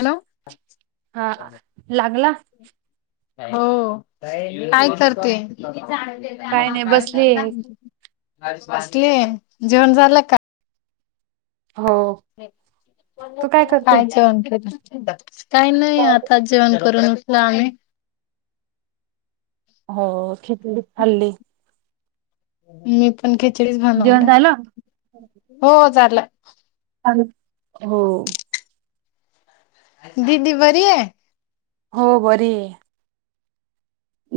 Hello हा लागला. हो काय करते. काय नाही बसली [inaudible] असले जेवण झालं का? हो [inaudible] तू काय करते हता [inaudible] काही नाही आता, जेवण करून उत्ना [unintelligible] अमी हो खिचडी खाल्ली. मीप प खिचडीच जेवण बनवल्या झालं हो झालं ह [inaudible] हो दिदी बरी ये हो बरी आहे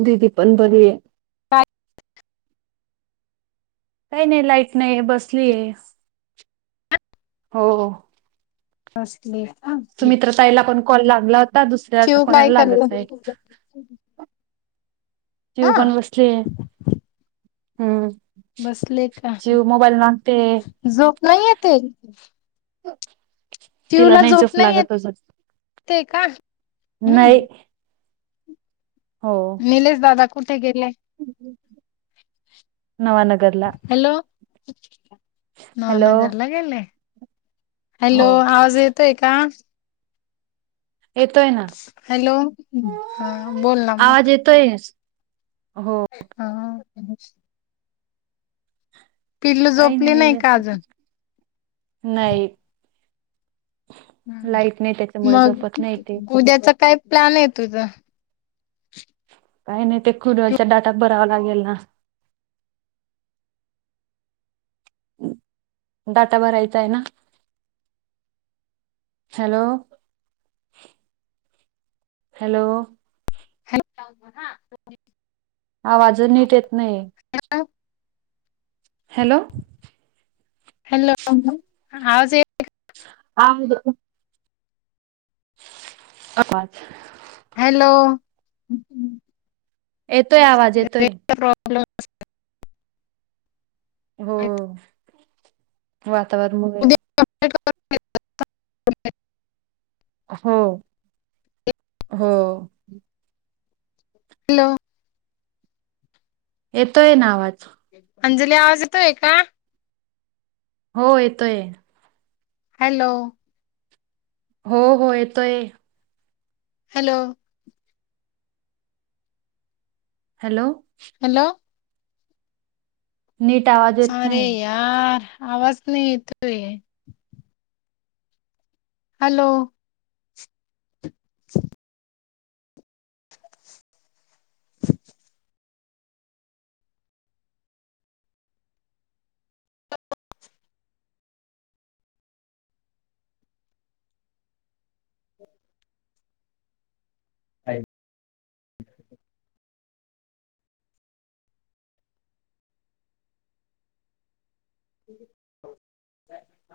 दिदी पण बरी ये काय काही नाही लाईट नाहीे बसली ये हो नसले तुमी तर ताईला पण कॉल लागला होत आता दुसऱ्या चिऊ काय कोणाला लागत करत नाही चीव हा पण बसली. हम्म. बसले का शिव मोबाईल मागते झोप नाहीयेते? [inaudible] तिला चिवला झोप नाही [unintelligible] लागत अजून येतते का? हम्म नाही. हो निलेश दादा कुठे गेले नवानगरला हॅलो हा हॅलो नगरला गेले. हो हॅलो आवाज येतोय का? येतोय ना हॅलो हा बोल ना आवाज मग येतोय हो. अ् [inaudible] पिल्ल काही झोपली नाही का असं. अजून नाही लाईट नाही त्याच्यामुळे मग झोपत नाही ते उद्याचा काय प्लॅन आहे तुझं. काही नाही ते कुडलच्या डाटा भरावा लागेल ना. डाटा भरायचा आहे ना? Hello, hello. [inaudible] आवाज नीट येत नाही. Hello hello. [inaudible] आम दो. आबाज. हॅलो. येतोय आवाज येतोय. रेंजचा [inaudible] आहे. हो. [inaudible] [inaudible] [inaudible] हो. हो. हॅलो. येतोय ना आवाज [unintelligible] अंजली आवाज येतोय का? हो येतोय. हॅलो. हो, हो, येतोय. हॅलो. हॅलो. हॅलो. नीट आवाज येत अरे नाय. यार आवाज नाही येतोय. हॅलो. [inaudible] [inaudible] आय. [inaudible] [inaudible]